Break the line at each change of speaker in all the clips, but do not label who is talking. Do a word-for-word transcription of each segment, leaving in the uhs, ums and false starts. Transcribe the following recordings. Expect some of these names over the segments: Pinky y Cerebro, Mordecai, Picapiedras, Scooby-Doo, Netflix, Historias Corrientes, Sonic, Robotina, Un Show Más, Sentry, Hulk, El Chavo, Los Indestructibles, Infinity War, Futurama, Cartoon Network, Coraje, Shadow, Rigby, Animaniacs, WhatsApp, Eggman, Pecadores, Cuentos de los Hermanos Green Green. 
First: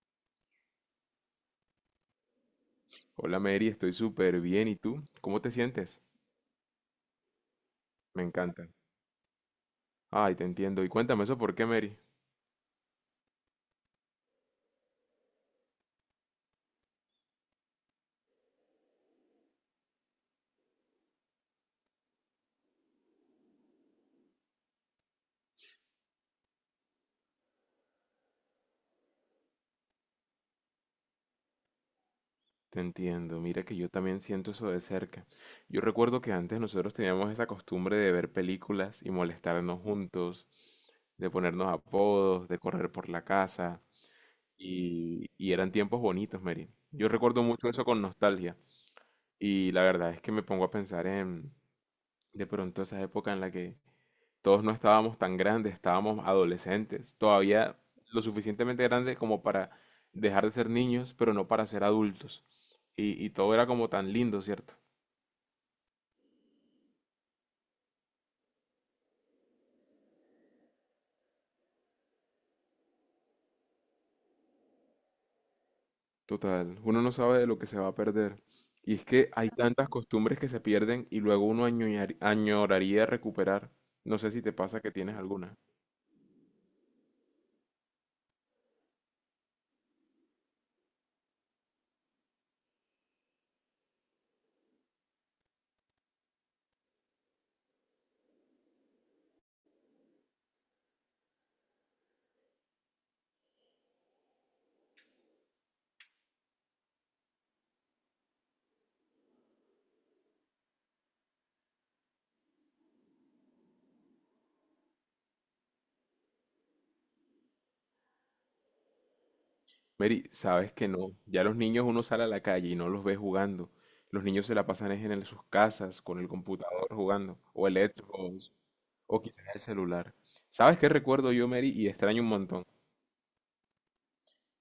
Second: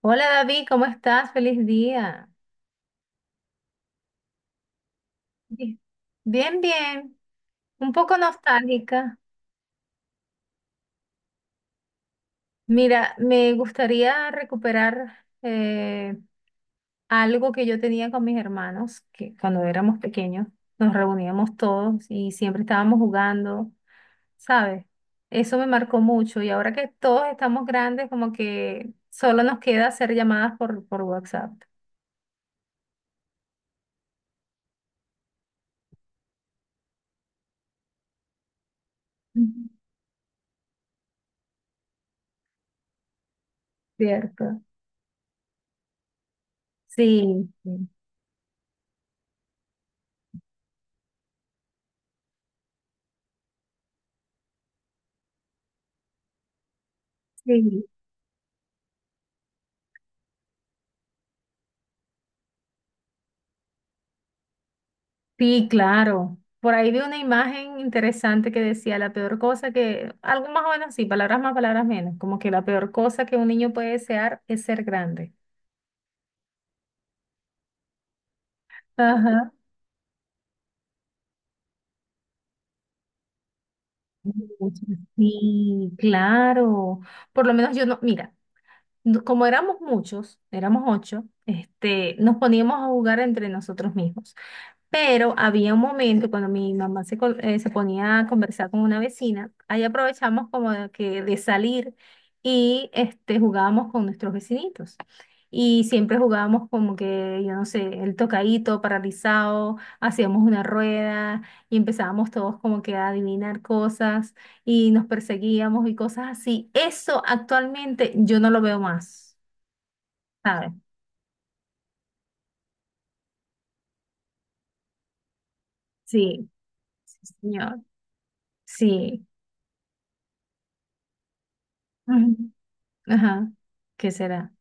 Hola David, ¿cómo estás? Feliz día.
Hola Mary, estoy súper bien. ¿Y tú? ¿Cómo te
Bi-
sientes?
Bien, bien. Un poco
Me encanta.
nostálgica.
Ay, te entiendo. Y cuéntame eso, ¿por qué Mary?
Mira, me gustaría recuperar eh, algo que yo tenía con mis hermanos, que cuando éramos pequeños nos reuníamos todos y siempre estábamos jugando, ¿sabes? Eso me marcó mucho y ahora que todos estamos grandes, como que solo nos queda hacer llamadas por, por WhatsApp.
Te entiendo. Mira que yo también siento eso de cerca. Yo recuerdo que antes nosotros teníamos esa costumbre de ver películas y
Ujú.
molestarnos juntos, de ponernos apodos, de correr por la casa.
Cierto.
Y, y eran tiempos bonitos, Mary. Yo recuerdo
Sí,
mucho eso
sí.
con nostalgia. Y la verdad es que me pongo a pensar en de pronto esa época en la que todos no estábamos tan grandes, estábamos adolescentes, todavía
Sí.
lo suficientemente grandes como para dejar de ser niños, pero no para ser adultos. Y, y todo era como tan lindo, ¿cierto?
Sí, claro. Por ahí vi una imagen interesante que decía la peor cosa que, algo más o menos así, palabras más, palabras menos, como que la peor cosa que un niño puede desear es ser grande.
Total, uno no sabe de lo que se va a perder. Y es que hay
Ajá.
tantas costumbres que se pierden y luego uno añorar- añoraría recuperar. No sé si te pasa
Mucho.
que tienes alguna.
Sí, claro. Por lo menos yo no, mira, no- como éramos muchos, éramos ocho, este, nos poníamos a jugar entre nosotros mismos. Pero había un momento cuando mi mamá se, col- eh, se ponía a conversar con una vecina, ahí aprovechamos como de que de salir y este, jugábamos con nuestros vecinitos. Y siempre jugábamos como que, yo no sé, el tocadito, paralizado, hacíamos una rueda y empezábamos todos como que a adivinar cosas y nos perseguíamos y cosas así. Eso actualmente yo no lo veo más,
Mary,
¿sabes?
sabes que no. Ya los niños uno sale a la calle y no los ve jugando. Los niños se la pasan es en el- sus casas, con el
Sí,
computador
sí,
jugando, o el
señor.
Xbox, o
Sí.
quizás el celular. ¿Sabes qué recuerdo yo, Mary? Y extraño un
Ujú.
montón.
Ajá. ¿Qué será?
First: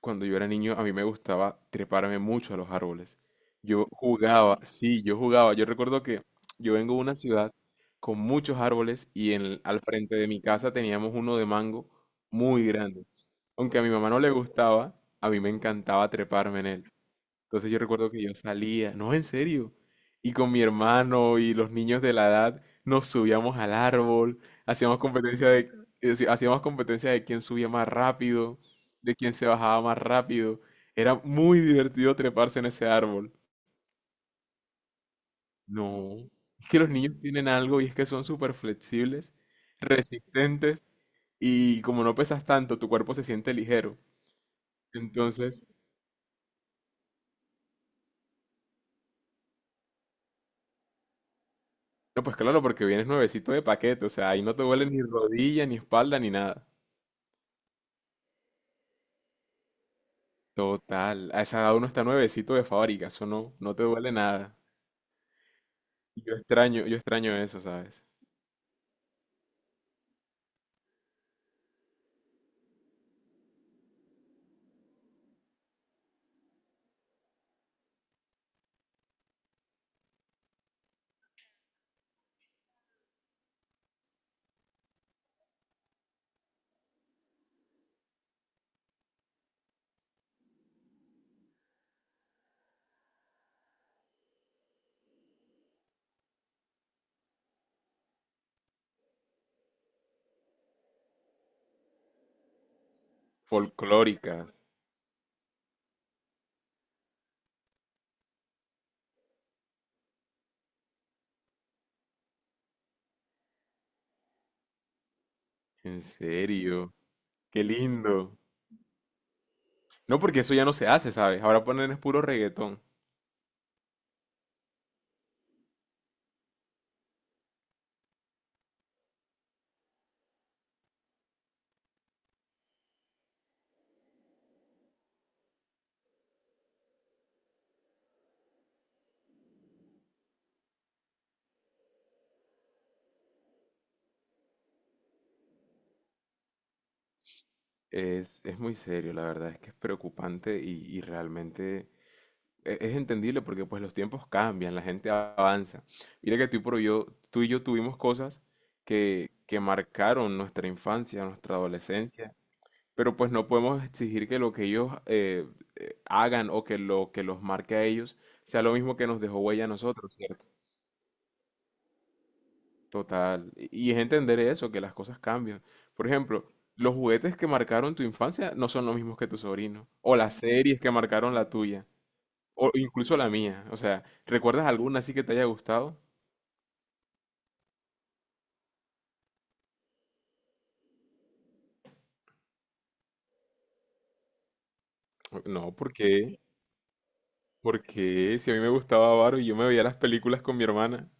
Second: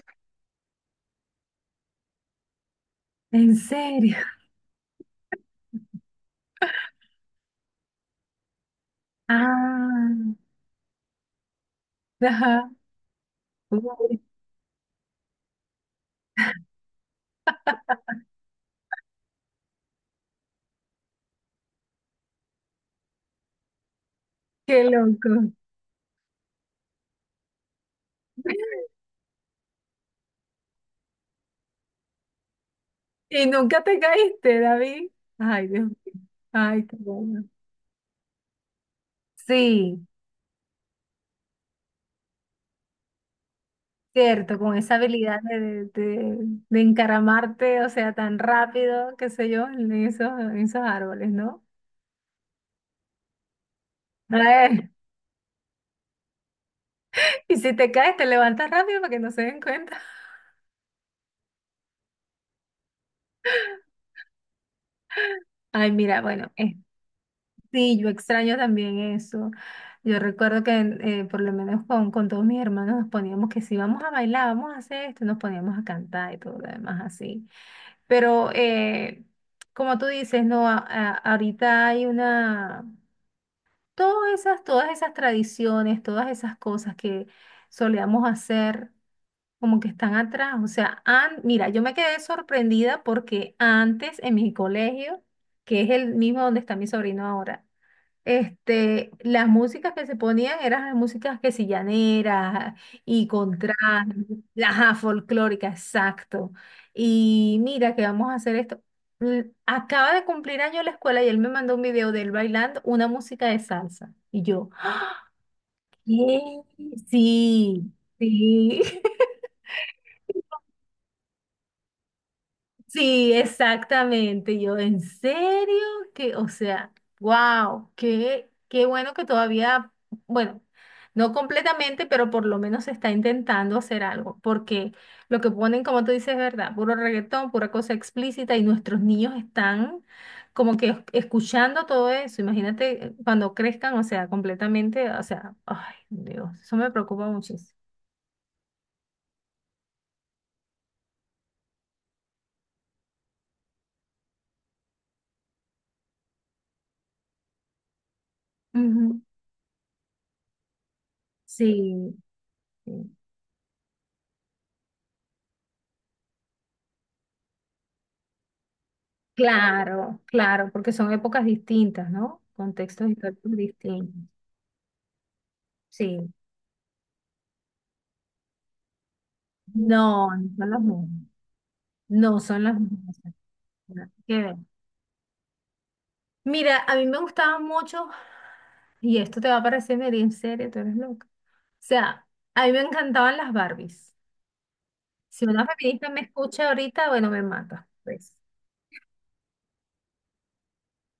Cuando yo era niño, a mí me gustaba treparme mucho a los árboles.
¿En
Yo
serio?
jugaba, sí, yo jugaba. Yo recuerdo que yo vengo de una ciudad con muchos árboles y en- al frente de
Ah,
mi casa teníamos uno de mango muy
ajá.
grande. Aunque a mi mamá
Uy,
no le gustaba, a mí me encantaba treparme en él. Entonces yo recuerdo que yo salía, no, en serio, y con mi hermano y los niños de la edad nos subíamos al árbol,
qué
hacíamos competencia
loco.
de, eh, sí, hacíamos competencia de quién subía más rápido, de quién se bajaba más rápido. Era muy divertido treparse en ese árbol.
¿Y nunca te caíste, David? Ay, Dios mío.
No, es que
Ay,
los
qué
niños
bueno.
tienen algo y es que son súper flexibles,
Sí,
resistentes y como no pesas tanto, tu cuerpo se siente ligero.
cierto, con esa habilidad de,
Entonces,
de, de- de encaramarte, o sea, tan rápido, qué sé yo, en esos, en esos árboles, ¿no?
no, pues claro, porque vienes nuevecito de paquete, o sea, ahí no te duele
Ay,
ni rodilla, ni espalda, ni nada.
y si te caes, te levantas rápido para que no se den cuenta.
Total, a esa edad uno está nuevecito de fábrica, eso no, no te duele nada.
Ay, mira,
Y Yo
bueno,
extraño, yo extraño eso,
sí,
¿sabes?
yo extraño también eso. Yo recuerdo que eh, por lo menos con, con todos mis hermanos nos poníamos que si vamos a bailar, vamos a hacer esto, nos poníamos a cantar y todo lo demás así. Pero eh, como tú dices, no, A- a- ahorita hay una, todas esas, todas esas tradiciones, todas esas cosas que solíamos hacer, como que están atrás. O sea, an- mira, yo me quedé sorprendida porque antes en mi colegio, que es el mismo donde está mi sobrino ahora, este, las músicas que se ponían eran las músicas que si llaneras y con traje,
Folclóricas,
ajá, folclórica, exacto. Y mira que vamos a hacer esto. Mm, Acaba de cumplir año la escuela y él me mandó un video de él bailando una música de salsa. Y yo,
en
¿qué?
serio, qué
Sí,
lindo.
sí.
No, porque eso ya no se hace, ¿sabes? Ahora ponen es puro reggaetón.
Sí, exactamente. Yo, ¿en serio? Que, o sea, wow, qué, qué bueno que todavía, bueno, no completamente, pero por lo menos se está intentando hacer algo, porque lo que ponen, como tú dices, es verdad, puro reggaetón, pura cosa explícita, y nuestros niños están como que es- escuchando todo eso. Imagínate eh, cuando crezcan, o sea, completamente, o sea, ay, Dios, eso me preocupa muchísimo.
Es, es muy serio, la verdad, es que es preocupante y, y realmente e- es entendible porque pues los tiempos cambian, la gente avanza. Mira que tú y, por yo, tú y yo tuvimos cosas
Ujú.
que, que marcaron nuestra infancia, nuestra
Sí.
adolescencia,
Sí.
pero pues no podemos exigir que lo que ellos eh, hagan o que lo que los marque a ellos sea lo mismo que nos dejó huella a nosotros,
Claro,
¿cierto?
claro, porque son épocas distintas, ¿no? Contextos
Total.
históricos
Y y es
distintos.
entender eso, que las cosas cambian. Por
Sí.
ejemplo, los juguetes que marcaron tu infancia no son los mismos que tu sobrino, o
No,
las
no son las
series que
mismas.
marcaron la tuya.
No son
O
las
incluso
mismas.
la mía. O sea,
Nada que ver.
¿recuerdas alguna así que te haya gustado?
Mira, a mí me gustaban mucho, y esto te va a parecer medio en serio, tú eres loca. O sea, a mí me encantaban las Barbies. Si una
No,
feminista me
porque,
escucha ahorita, bueno, me mata pues.
porque si a mí me gustaba Barbie, yo me veía las películas con mi hermana.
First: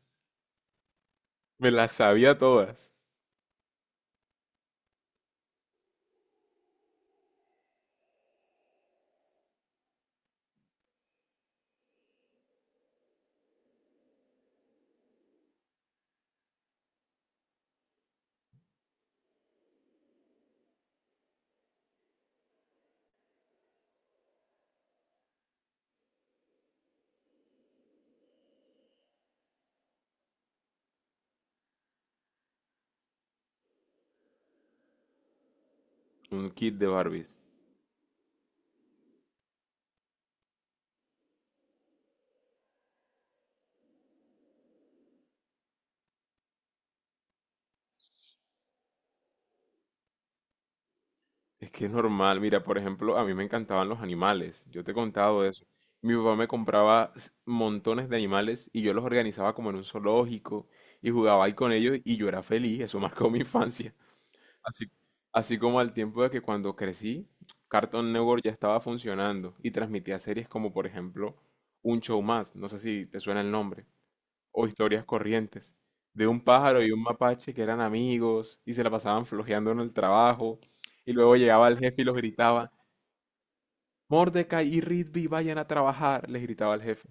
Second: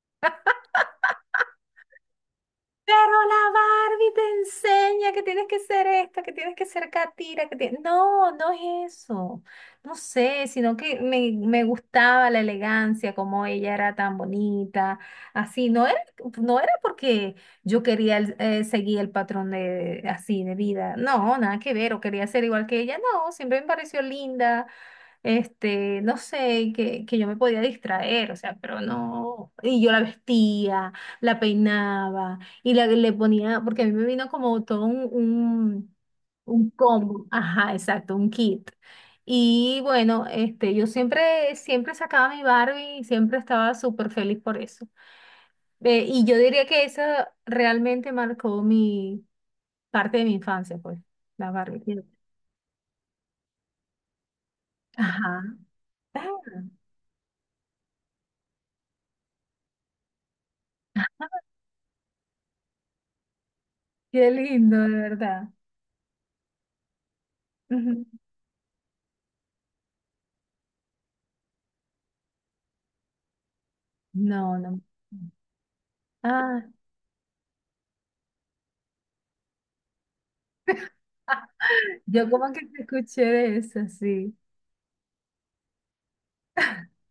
Me las sabía todas.
Pero la Barbie te enseña que tienes que ser esta, que tienes que ser catira, que tienes... No, no es eso. No sé, sino que me, me gustaba la elegancia, como ella era tan bonita, así. No era, no era porque yo quería el- eh, seguir el patrón de, así de vida. No, nada que ver, o quería ser igual que ella. No, siempre me pareció linda, este, no sé, que, que yo me podía distraer, o sea, pero no. Y yo la vestía, la peinaba y la, le ponía, porque a mí me vino como todo un, un,
Un
un
kit de
combo,
Barbies.
ajá, exacto, un kit. Y bueno, este, yo siempre, siempre sacaba mi Barbie y siempre estaba súper feliz por eso. Eh, y yo diría que eso realmente marcó mi parte de mi infancia, pues, la
Es que es
Barbie.
normal. Mira, por ejemplo, a mí me encantaban los animales. Yo te he
Ajá.
contado eso. Mi papá me compraba s- montones de animales y yo los organizaba como en un zoológico y jugaba ahí con ellos y yo era feliz. Eso marcó mi infancia.
Qué lindo,
Así,
de verdad.
así como al tiempo de que cuando crecí,
Ujú.
Cartoon Network ya estaba funcionando y transmitía series como por ejemplo Un Show Más, no sé si te suena el nombre,
No,
o
no.
Historias Corrientes, de un
Ah,
pájaro y un mapache que eran amigos y se la pasaban flojeando en el trabajo y luego llegaba el jefe y los
yo como que
gritaba,
te escuché de eso, sí.
Mordecai y Rigby vayan a trabajar, les gritaba el jefe.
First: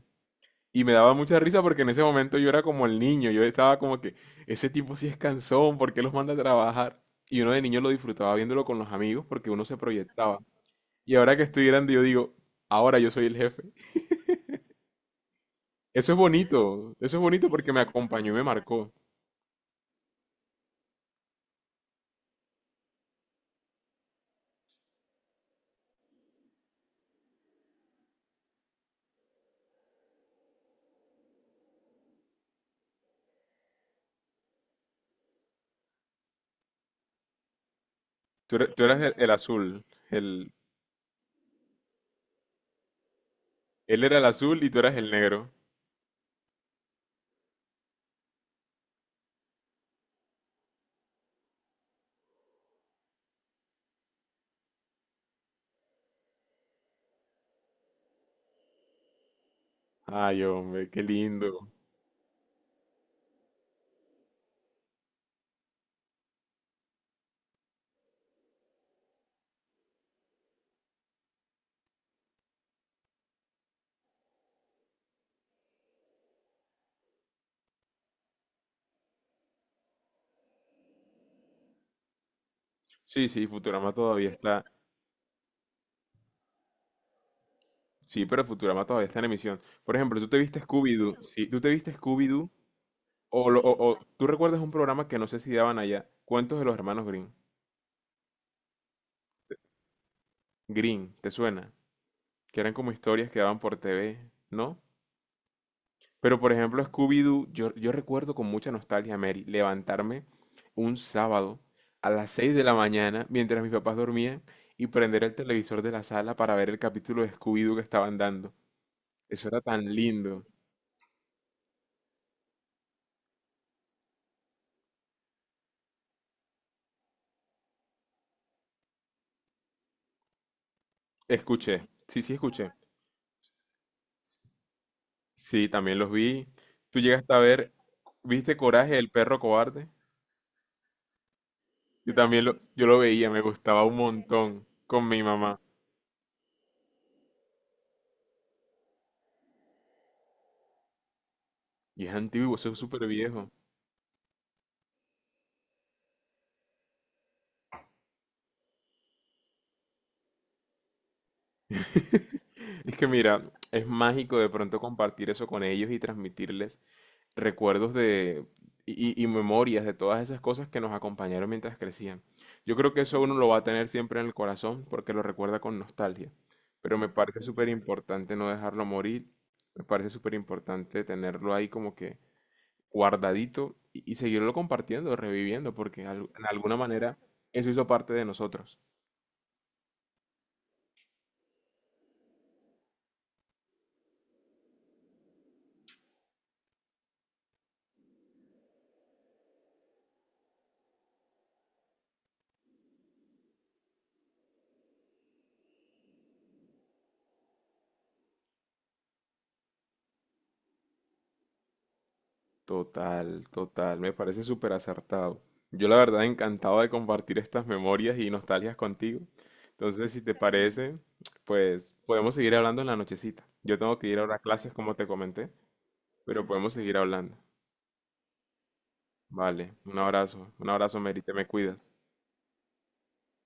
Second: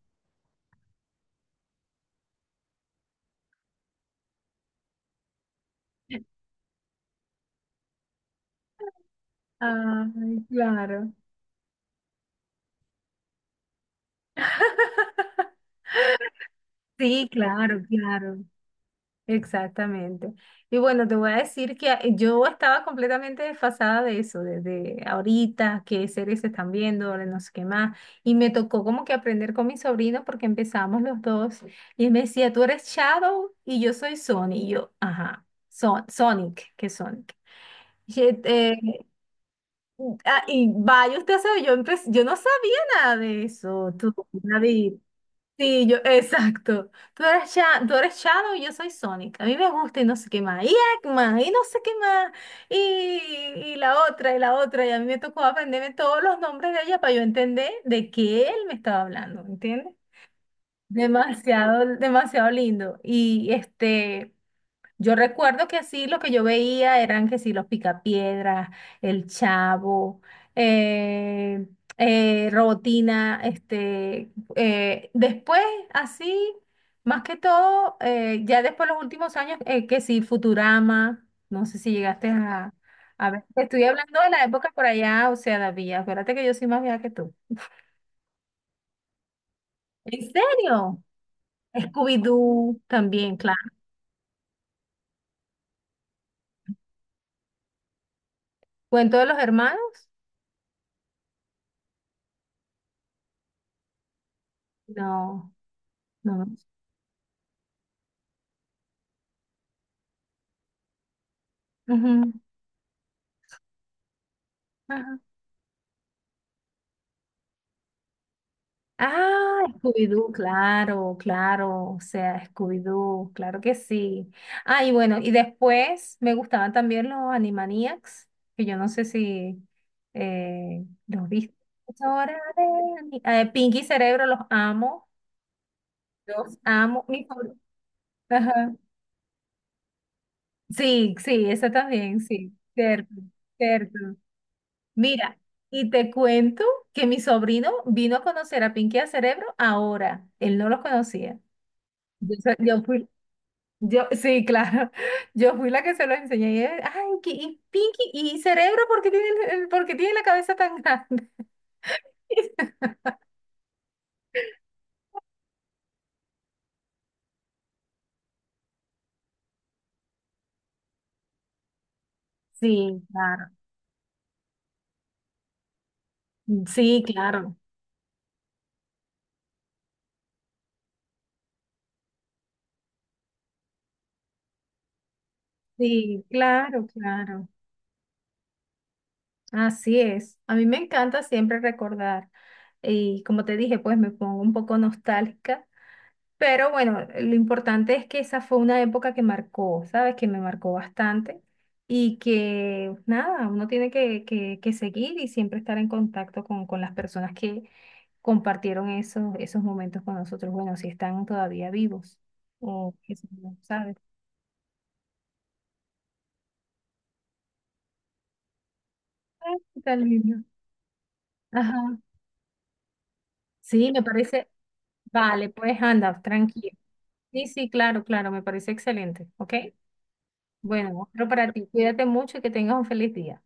Y me daba mucha risa porque en ese momento yo era como el niño, yo estaba como que, ese tipo sí es cansón, ¿por qué los manda a trabajar? Y uno de niño lo disfrutaba viéndolo con los amigos porque uno se proyectaba.
Ay, claro.
Y ahora que estoy grande yo digo, ahora yo soy el jefe. Eso es bonito, eso es
Sí,
bonito porque
claro,
me acompañó y
claro.
me marcó.
Exactamente. Y bueno, te voy a decir que yo estaba completamente desfasada de eso, desde ahorita, qué series se están viendo, ahora no sé qué más. Y me tocó como que aprender con mi sobrino porque empezamos los dos. Y él me decía, tú eres Shadow y yo soy Sonic. Y yo, ajá, Son Sonic, ¿qué es Sonic?
Tú, er- tú eras el, el azul,
Ah,
el,
y vaya, usted sabe, yo empe- yo no sabía nada de eso,
él
tú,
era el azul y tú
David.
eras el negro.
Sí, yo, exacto. Tú eres, Sha- tú eres Shadow y yo soy Sonic. A mí me gusta y no sé qué más. Y Eggman, y no sé qué más. Y, y la otra, y la otra. Y a mí me tocó aprenderme todos los nombres de ella para yo entender de qué él me estaba hablando, ¿entiendes?
Ay, hombre, qué lindo.
Demasiado, demasiado lindo. Y este. Yo recuerdo que así lo que yo veía eran que sí, los Picapiedras, El Chavo, eh, eh, Robotina, este, eh, después así, más que todo, eh, ya después los últimos años, eh, que sí, Futurama, no sé si llegaste a,
Sí,
a ver,
sí,
te estoy
Futurama
hablando
todavía
de la
está.
época por allá, o sea, David, acuérdate que yo soy más vieja que tú.
Sí, pero Futurama todavía está en emisión. Por ejemplo,
¿En
tú te viste
serio?
Scooby-Doo. Sí, tú te viste Scooby-Doo.
Scooby-Doo también,
O,
claro.
lo- o- o- tú recuerdas un programa que no sé si daban allá, Cuentos de los Hermanos Green
¿Cuento de los hermanos?
Green, ¿te suena? Que eran como historias que daban por T V, ¿no?
No,
Pero
no.
por ejemplo, Scooby-Doo, yo, yo recuerdo con mucha nostalgia, Mary, levantarme un sábado a
Ujú.
las seis de la mañana mientras mis papás dormían y
Ajá.
prender el televisor de la sala para ver el capítulo de Scooby-Doo que estaban dando. Eso era
Ah,
tan
Scooby-Doo,
lindo.
claro, claro, o sea, Scooby-Doo, claro que sí. Ah, y bueno, y después me gustaban también los Animaniacs, que yo no sé si eh, los viste.
Escuché,
Es
sí,
hora
sí,
de
escuché.
ani- eh, Pinky y Cerebro, los amo,
Sí, también los vi.
los
Tú
amo, mi
llegaste a
favor-
ver, ¿viste
Ajá.
Coraje, el perro cobarde?
Sí, sí, esa
Yo
también,
también
sí,
lo, yo lo
cierto,
veía, me gustaba un
cierto.
montón con mi
Mira,
mamá.
y te cuento que mi sobrino vino a conocer a Pinky y a Cerebro ahora, él no los conocía.
Y es
Yo,
antiguo,
soy-
eso es
yo
súper
fui
viejo.
Yo, sí, claro. Yo fui la que se lo enseñé. Y él, ay, que- y Pinky, y cerebro, ¿por qué tiene, el- el- por qué tiene la cabeza tan grande?
Es que mira, es mágico de pronto compartir eso con ellos y transmitirles recuerdos de y, y- y memorias de todas esas cosas que nos acompañaron mientras crecían. Yo creo
Sí,
que eso uno
claro.
lo va a tener siempre en el corazón porque lo recuerda con nostalgia. Pero
Sí,
me parece
claro.
súper importante no dejarlo morir. Me parece súper importante tenerlo ahí como que guardadito y, y seguirlo compartiendo, reviviendo, porque
Sí,
al- en alguna
claro,
manera
claro.
eso hizo parte de nosotros.
Así es. A mí me encanta siempre recordar. Y como te dije, pues me pongo un poco nostálgica. Pero bueno, lo importante es que esa fue una época que marcó, ¿sabes? Que me marcó bastante y que nada, uno tiene que, que, que seguir y siempre estar en contacto con, con las personas que compartieron esos, esos momentos con nosotros. Bueno, si están todavía vivos o qué sé
Total,
yo, ¿sabes?
total, me parece súper acertado. Yo la verdad encantado de compartir estas memorias y nostalgias contigo.
Ah, qué tal,
Entonces, si te
niño.
parece, pues
Ajá.
podemos seguir hablando en la nochecita. Yo
Sí,
tengo
me
que ir ahora a
parece.
clases, como te
Vale,
comenté,
pues anda,
pero podemos
tranquilo.
seguir hablando.
Sí, sí, claro, claro, me parece excelente. ¿Ok?
Vale, un abrazo, un abrazo,
Bueno,
Mary,
otro
te me
para ti.
cuidas.
Cuídate mucho y que tengas un feliz día.